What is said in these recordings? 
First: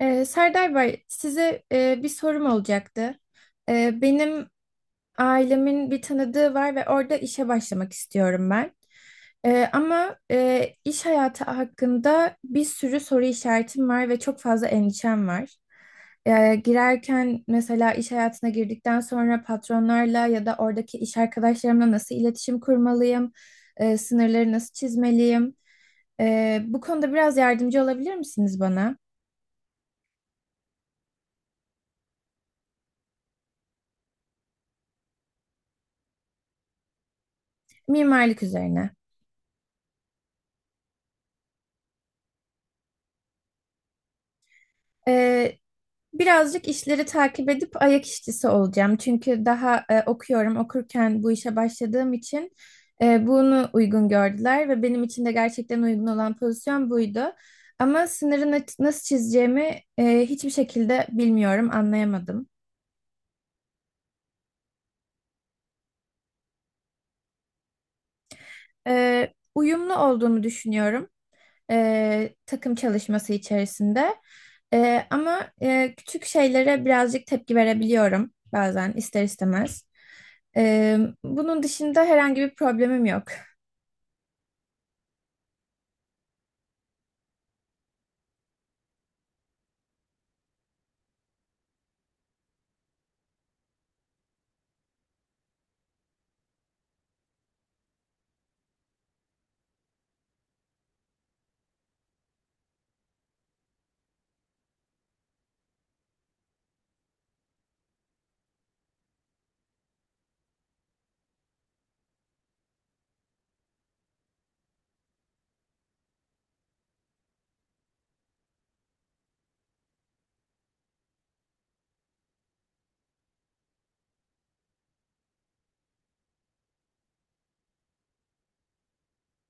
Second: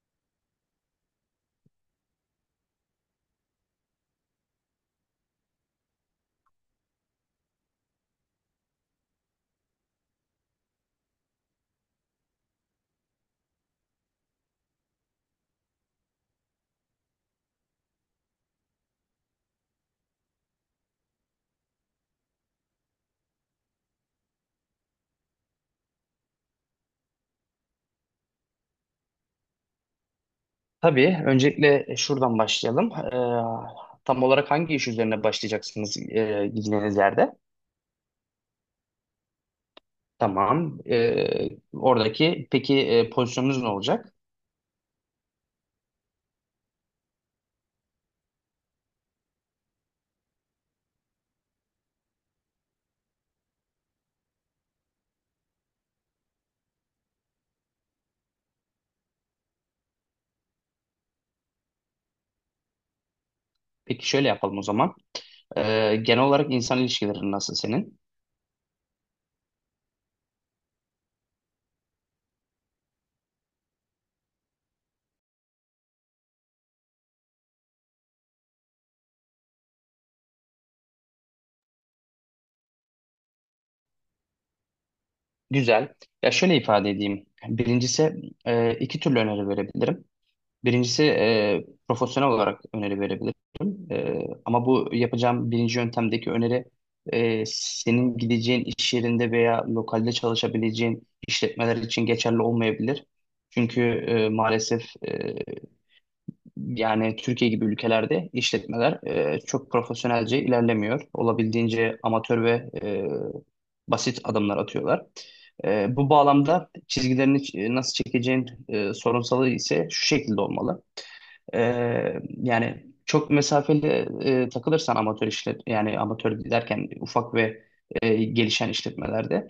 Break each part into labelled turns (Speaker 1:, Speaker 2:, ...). Speaker 1: Serdar Bey, size bir sorum olacaktı. Benim ailemin bir tanıdığı var ve orada işe başlamak istiyorum ben. Ama iş hayatı hakkında bir sürü soru işaretim var ve çok fazla endişem var. Girerken mesela iş hayatına girdikten sonra patronlarla ya da oradaki iş arkadaşlarımla nasıl iletişim kurmalıyım, sınırları nasıl çizmeliyim? Bu konuda biraz yardımcı olabilir misiniz bana?
Speaker 2: Tabii. Öncelikle şuradan başlayalım. Tam olarak hangi iş üzerine başlayacaksınız gideceğiniz yerde?
Speaker 1: Mimarlık üzerine.
Speaker 2: Tamam. Oradaki peki pozisyonunuz ne olacak?
Speaker 1: Ee, Birazcık işleri takip edip ayak işçisi olacağım. Çünkü daha okuyorum. Okurken bu işe başladığım için bunu uygun gördüler ve benim için de gerçekten uygun olan pozisyon buydu. Ama sınırı nasıl çizeceğimi hiçbir şekilde bilmiyorum, anlayamadım.
Speaker 2: Peki şöyle yapalım o zaman. Genel olarak insan ilişkilerin nasıl senin?
Speaker 1: Uyumlu olduğumu düşünüyorum takım çalışması içerisinde. Ama küçük şeylere birazcık tepki verebiliyorum bazen ister istemez. Ee, Bunun dışında herhangi bir problemim yok.
Speaker 2: Güzel. Ya şöyle ifade edeyim. Birincisi iki türlü öneri verebilirim. Birincisi profesyonel olarak öneri verebilirim. E, Ama bu yapacağım birinci yöntemdeki öneri senin gideceğin iş yerinde veya lokalde çalışabileceğin işletmeler için geçerli olmayabilir. Çünkü maalesef e, yani Türkiye gibi ülkelerde işletmeler çok profesyonelce ilerlemiyor. Olabildiğince amatör ve basit adımlar atıyorlar. Bu bağlamda çizgilerini nasıl çekeceğin sorunsalı ise şu şekilde olmalı. Yani çok mesafeli takılırsan amatör yani amatör derken ufak ve gelişen işletmelerde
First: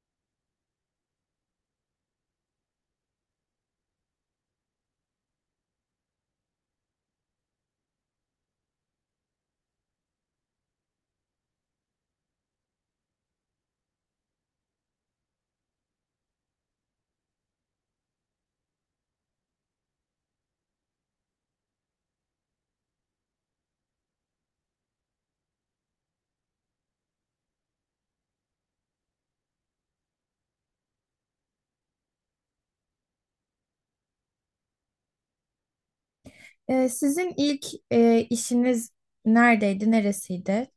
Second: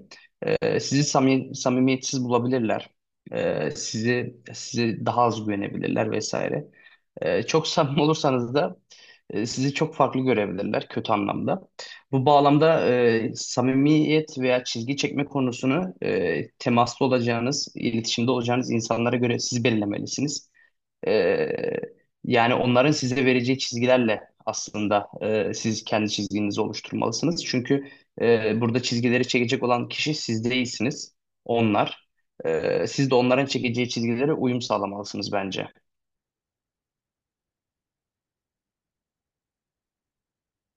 Speaker 2: sizi samimi, samimiyetsiz bulabilirler. Sizi daha az güvenebilirler vesaire. Çok samimi olursanız da sizi çok farklı görebilirler kötü anlamda. Bu bağlamda samimiyet veya çizgi çekme konusunu temaslı olacağınız, iletişimde olacağınız insanlara göre siz belirlemelisiniz. Ee, Yani onların size vereceği çizgilerle aslında siz kendi çizginizi oluşturmalısınız. Çünkü burada çizgileri çekecek olan kişi siz değilsiniz, onlar. Siz de onların çekeceği çizgilere uyum sağlamalısınız bence.
Speaker 1: Sizin ilk işiniz neredeydi, neresiydi?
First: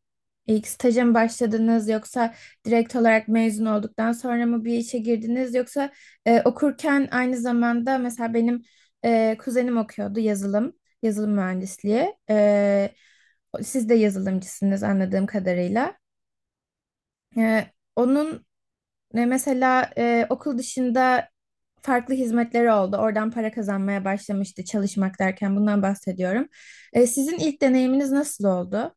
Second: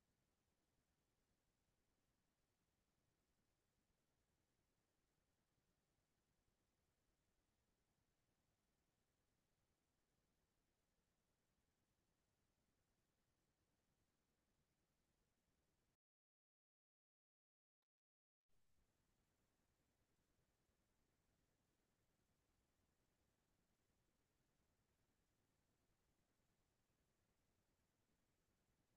Speaker 1: İlk staja mı başladınız yoksa direkt olarak mezun olduktan sonra mı bir işe girdiniz yoksa okurken aynı zamanda mesela benim kuzenim okuyordu yazılım mühendisliği. Siz de yazılımcısınız anladığım kadarıyla. E, onun Ve mesela okul dışında farklı hizmetleri oldu. Oradan para kazanmaya başlamıştı, çalışmak derken bundan bahsediyorum. Sizin ilk deneyiminiz nasıl oldu?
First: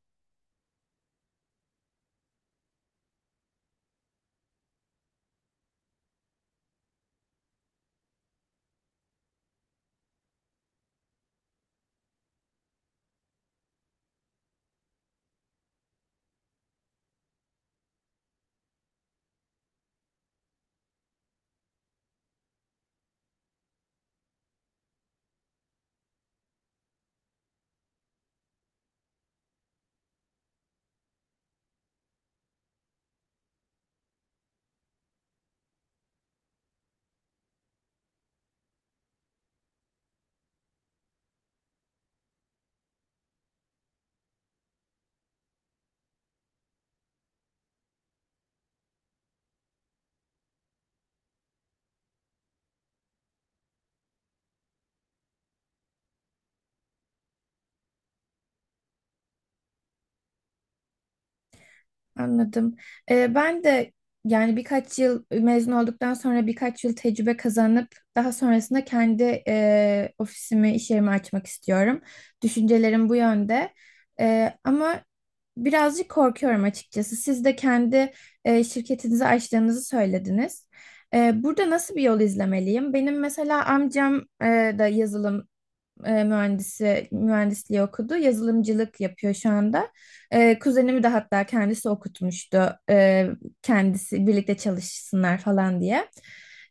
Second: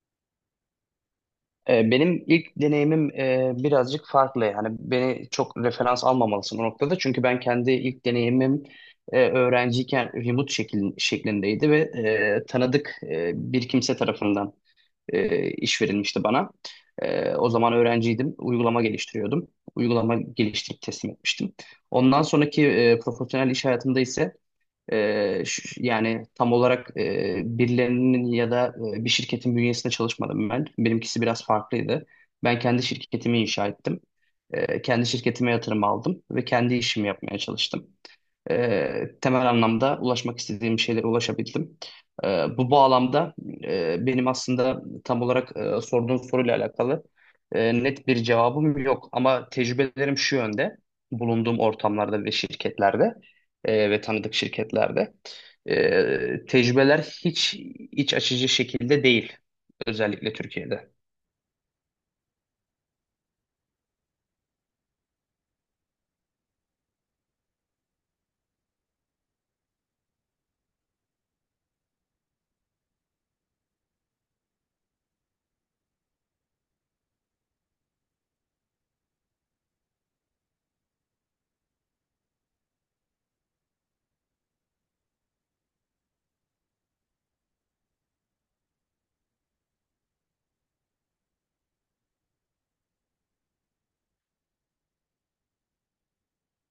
Speaker 2: Benim ilk deneyimim birazcık farklı. Yani beni çok referans almamalısın o noktada. Çünkü ben kendi ilk deneyimim öğrenciyken remote şeklindeydi ve tanıdık bir kimse tarafından iş verilmişti bana. O zaman öğrenciydim, uygulama geliştiriyordum. Uygulama geliştirip teslim etmiştim. Ondan sonraki profesyonel iş hayatımda ise yani tam olarak birilerinin ya da bir şirketin bünyesinde çalışmadım ben. Benimkisi biraz farklıydı. Ben kendi şirketimi inşa ettim. Kendi şirketime yatırım aldım ve kendi işimi yapmaya çalıştım temel anlamda ulaşmak istediğim şeylere ulaşabildim. E, Bu bağlamda benim aslında tam olarak sorduğun soruyla alakalı net bir cevabım yok. Ama tecrübelerim şu yönde, bulunduğum ortamlarda ve şirketlerde ve tanıdık şirketlerde tecrübeler hiç iç açıcı şekilde değil, özellikle Türkiye'de.
Speaker 1: Anladım. Ben de yani birkaç yıl mezun olduktan sonra birkaç yıl tecrübe kazanıp daha sonrasında kendi ofisimi, iş yerimi açmak istiyorum. Düşüncelerim bu yönde. Ama birazcık korkuyorum açıkçası. Siz de kendi şirketinizi açtığınızı söylediniz. Burada nasıl bir yol izlemeliyim? Benim mesela amcam e, da yazılım mühendisliği okudu. Yazılımcılık yapıyor şu anda. Kuzenimi de hatta kendisi okutmuştu. Kendisi birlikte çalışsınlar falan diye.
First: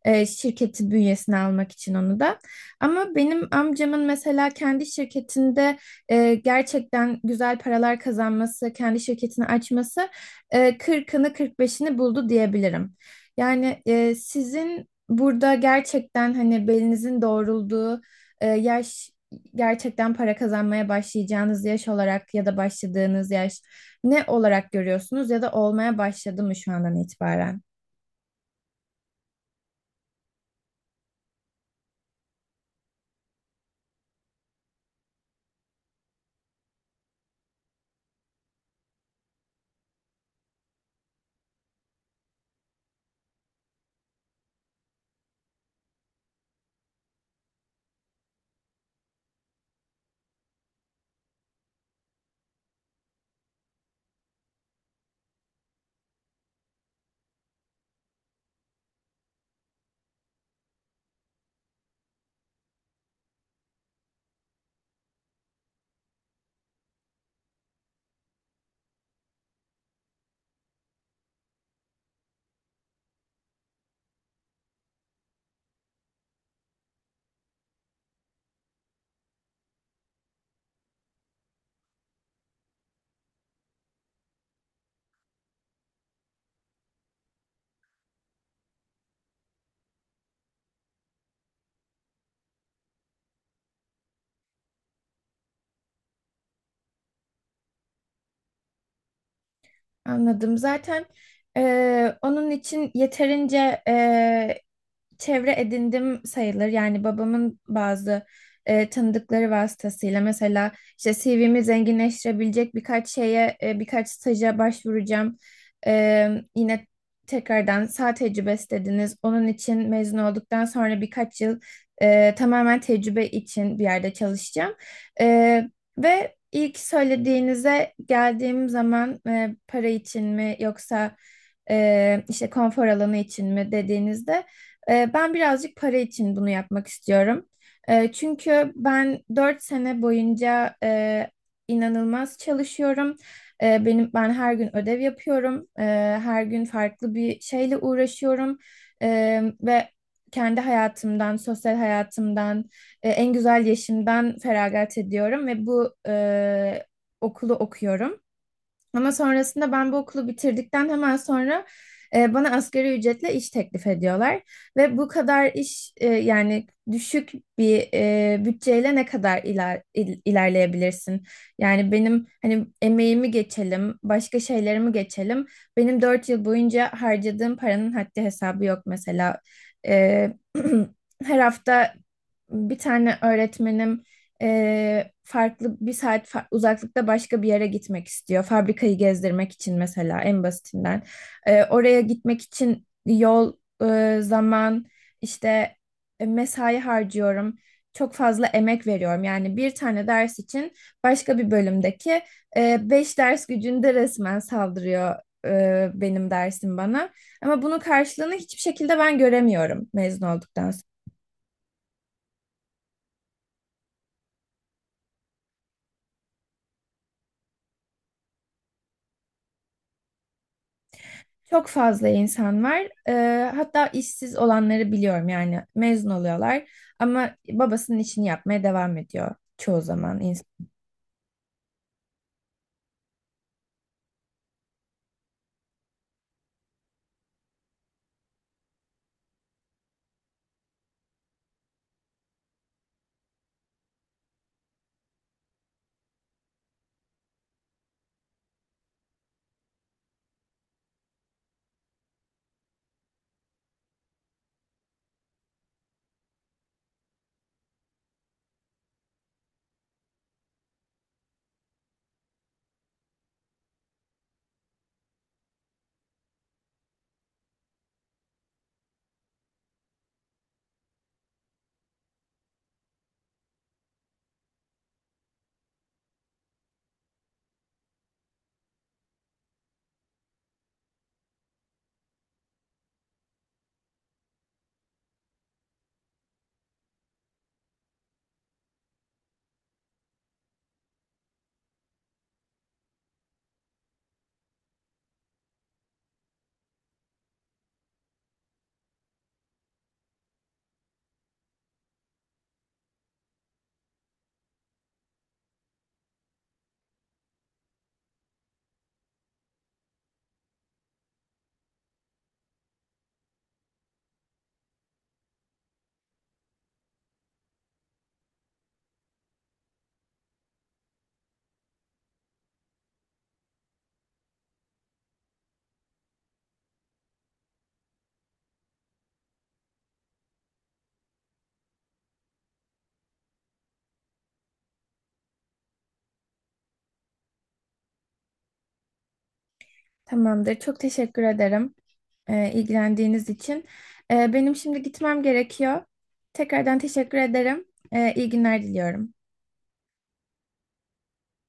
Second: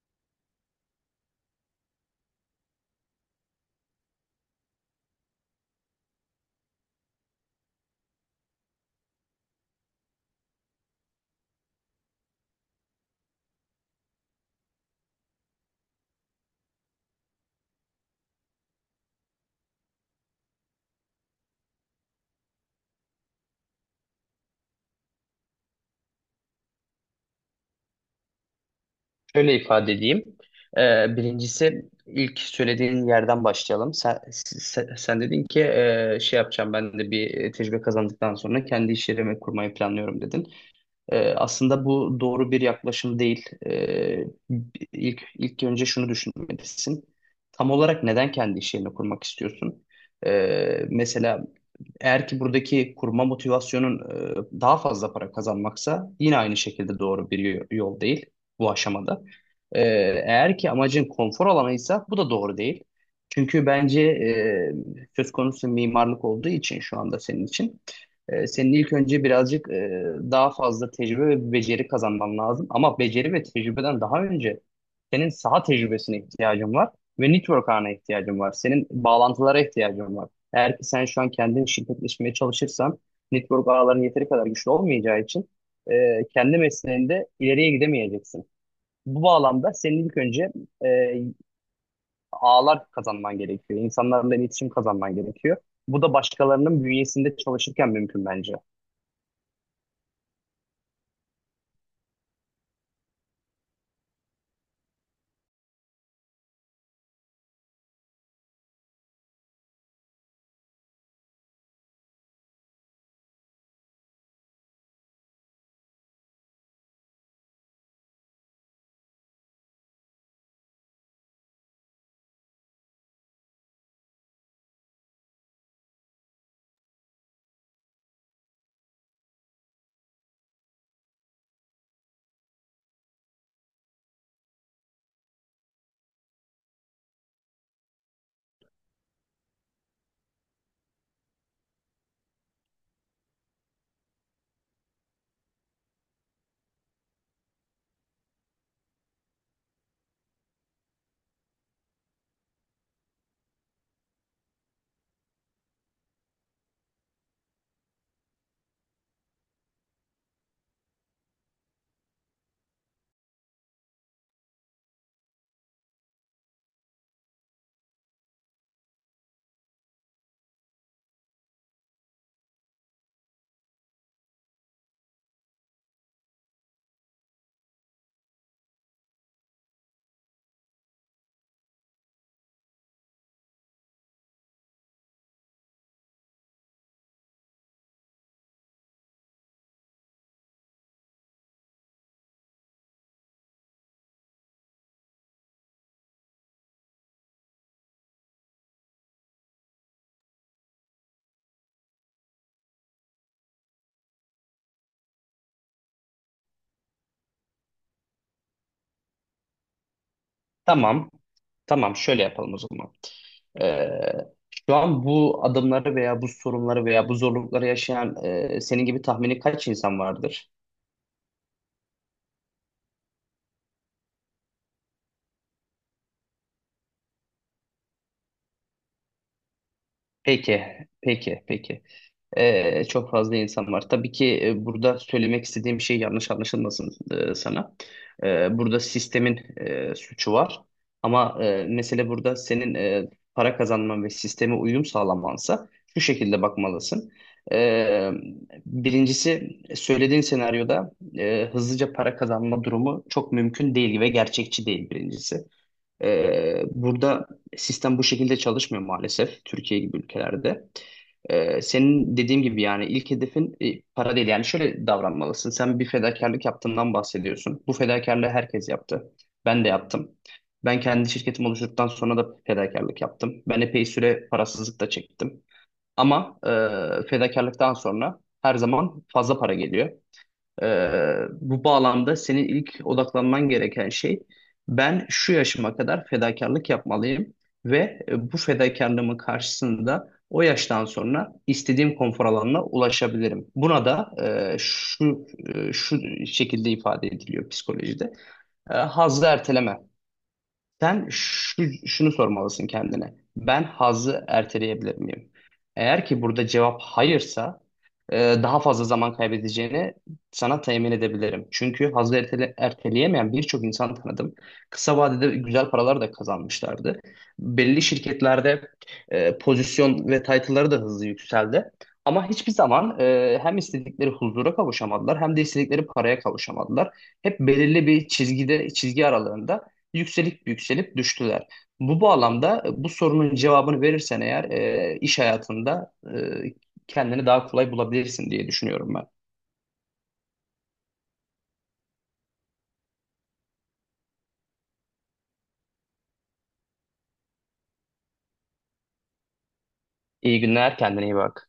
Speaker 1: Şirketi bünyesine almak için onu da. Ama benim amcamın mesela kendi şirketinde gerçekten güzel paralar kazanması, kendi şirketini açması 40'ını 45'ini buldu diyebilirim. Yani sizin burada gerçekten hani belinizin doğrulduğu yaş, gerçekten para kazanmaya başlayacağınız yaş olarak ya da başladığınız yaş ne olarak görüyorsunuz ya da olmaya başladı mı şu andan itibaren?
Speaker 2: Şöyle ifade edeyim. Birincisi ilk söylediğin yerden başlayalım. Sen dedin ki şey yapacağım ben de bir tecrübe kazandıktan sonra kendi iş yerimi kurmayı planlıyorum dedin. Aslında bu doğru bir yaklaşım değil. İlk, ilk önce şunu düşünmelisin. Tam olarak neden kendi iş yerini kurmak istiyorsun? Mesela eğer ki buradaki kurma motivasyonun daha fazla para kazanmaksa yine aynı şekilde doğru bir yol değil bu aşamada. E, Eğer ki amacın konfor alanıysa bu da doğru değil. Çünkü bence söz konusu mimarlık olduğu için şu anda senin için senin ilk önce birazcık daha fazla tecrübe ve beceri kazanman lazım. Ama beceri ve tecrübeden daha önce senin saha tecrübesine ihtiyacın var ve network ağına ihtiyacın var. Senin bağlantılara ihtiyacın var. Eğer ki sen şu an kendin şirketleşmeye çalışırsan network ağların yeteri kadar güçlü olmayacağı için kendi mesleğinde ileriye gidemeyeceksin. Bu bağlamda senin ilk önce e, ağlar kazanman gerekiyor. İnsanlarla iletişim kazanman gerekiyor. Bu da başkalarının bünyesinde çalışırken mümkün bence.
Speaker 1: Anladım. Zaten onun için yeterince çevre edindim sayılır. Yani babamın bazı tanıdıkları vasıtasıyla mesela işte CV'mi zenginleştirebilecek birkaç şeye, birkaç staja başvuracağım. E, Yine tekrardan sağ tecrübesi dediniz. Onun için mezun olduktan sonra birkaç yıl tamamen tecrübe için bir yerde çalışacağım. E, Ve ilk söylediğinize geldiğim zaman para için mi yoksa işte konfor alanı için mi dediğinizde ben birazcık para için bunu yapmak istiyorum. Çünkü ben 4 sene boyunca inanılmaz çalışıyorum. Ben her gün ödev yapıyorum. Her gün farklı bir şeyle uğraşıyorum ve kendi hayatımdan, sosyal hayatımdan, en güzel yaşımdan feragat ediyorum ve bu okulu okuyorum. Ama sonrasında ben bu okulu bitirdikten hemen sonra bana asgari ücretle iş teklif ediyorlar. Ve bu kadar iş yani düşük bir bütçeyle ne kadar ilerleyebilirsin? Yani benim hani emeğimi geçelim, başka şeylerimi geçelim. Benim 4 yıl boyunca harcadığım paranın haddi hesabı yok mesela. E, Her hafta bir tane öğretmenim farklı bir saat uzaklıkta başka bir yere gitmek istiyor. Fabrikayı gezdirmek için mesela en basitinden. Oraya gitmek için yol, zaman, işte mesai harcıyorum. Çok fazla emek veriyorum. Yani bir tane ders için başka bir bölümdeki beş ders gücünde resmen saldırıyor benim dersim bana. Ama bunun karşılığını hiçbir şekilde ben göremiyorum mezun olduktan.
Speaker 2: Tamam. Tamam, şöyle yapalım o zaman. Ee, Şu an bu adımları veya bu sorunları veya bu zorlukları yaşayan senin gibi tahmini kaç insan vardır?
Speaker 1: Çok fazla insan var. Hatta işsiz olanları biliyorum, yani mezun oluyorlar ama babasının işini yapmaya devam ediyor çoğu zaman insan.
Speaker 2: Peki, peki. Çok fazla insan var. Tabii ki burada söylemek istediğim şey yanlış anlaşılmasın sana. Burada sistemin suçu var. Ama mesele burada senin para kazanman ve sisteme uyum sağlamansa şu şekilde bakmalısın. Ee, Birincisi söylediğin senaryoda hızlıca para kazanma durumu çok mümkün değil ve gerçekçi değil birincisi. Burada sistem bu şekilde çalışmıyor maalesef Türkiye gibi ülkelerde. Senin dediğim gibi yani ilk hedefin para değil. Yani şöyle davranmalısın. Sen bir fedakarlık yaptığından bahsediyorsun. Bu fedakarlığı herkes yaptı. Ben de yaptım. Ben kendi şirketimi oluşturduktan sonra da fedakarlık yaptım. Ben epey süre parasızlık da çektim. Ama fedakarlıktan sonra her zaman fazla para geliyor. Bu bağlamda senin ilk odaklanman gereken şey ben şu yaşıma kadar fedakarlık yapmalıyım ve bu fedakarlığımın karşısında o yaştan sonra istediğim konfor alanına ulaşabilirim. Buna da şu şekilde ifade ediliyor psikolojide. Hazzı erteleme. Şunu sormalısın kendine. Ben hazı erteleyebilir miyim? Eğer ki burada cevap hayırsa e, daha fazla zaman kaybedeceğini sana temin edebilirim. Çünkü erteleyemeyen birçok insan tanıdım. Kısa vadede güzel paralar da kazanmışlardı. Belli şirketlerde pozisyon ve title'ları da hızlı yükseldi. Ama hiçbir zaman hem istedikleri huzura kavuşamadılar hem de istedikleri paraya kavuşamadılar. Hep belirli bir çizgi aralığında yükselip düştüler. Bu bağlamda bu sorunun cevabını verirsen eğer iş hayatında kendini daha kolay bulabilirsin diye düşünüyorum ben.
Speaker 1: Tamamdır. Çok teşekkür ederim ilgilendiğiniz için. Benim şimdi gitmem gerekiyor. Tekrardan teşekkür ederim. İyi günler diliyorum.
Speaker 2: İyi günler, kendine iyi bak.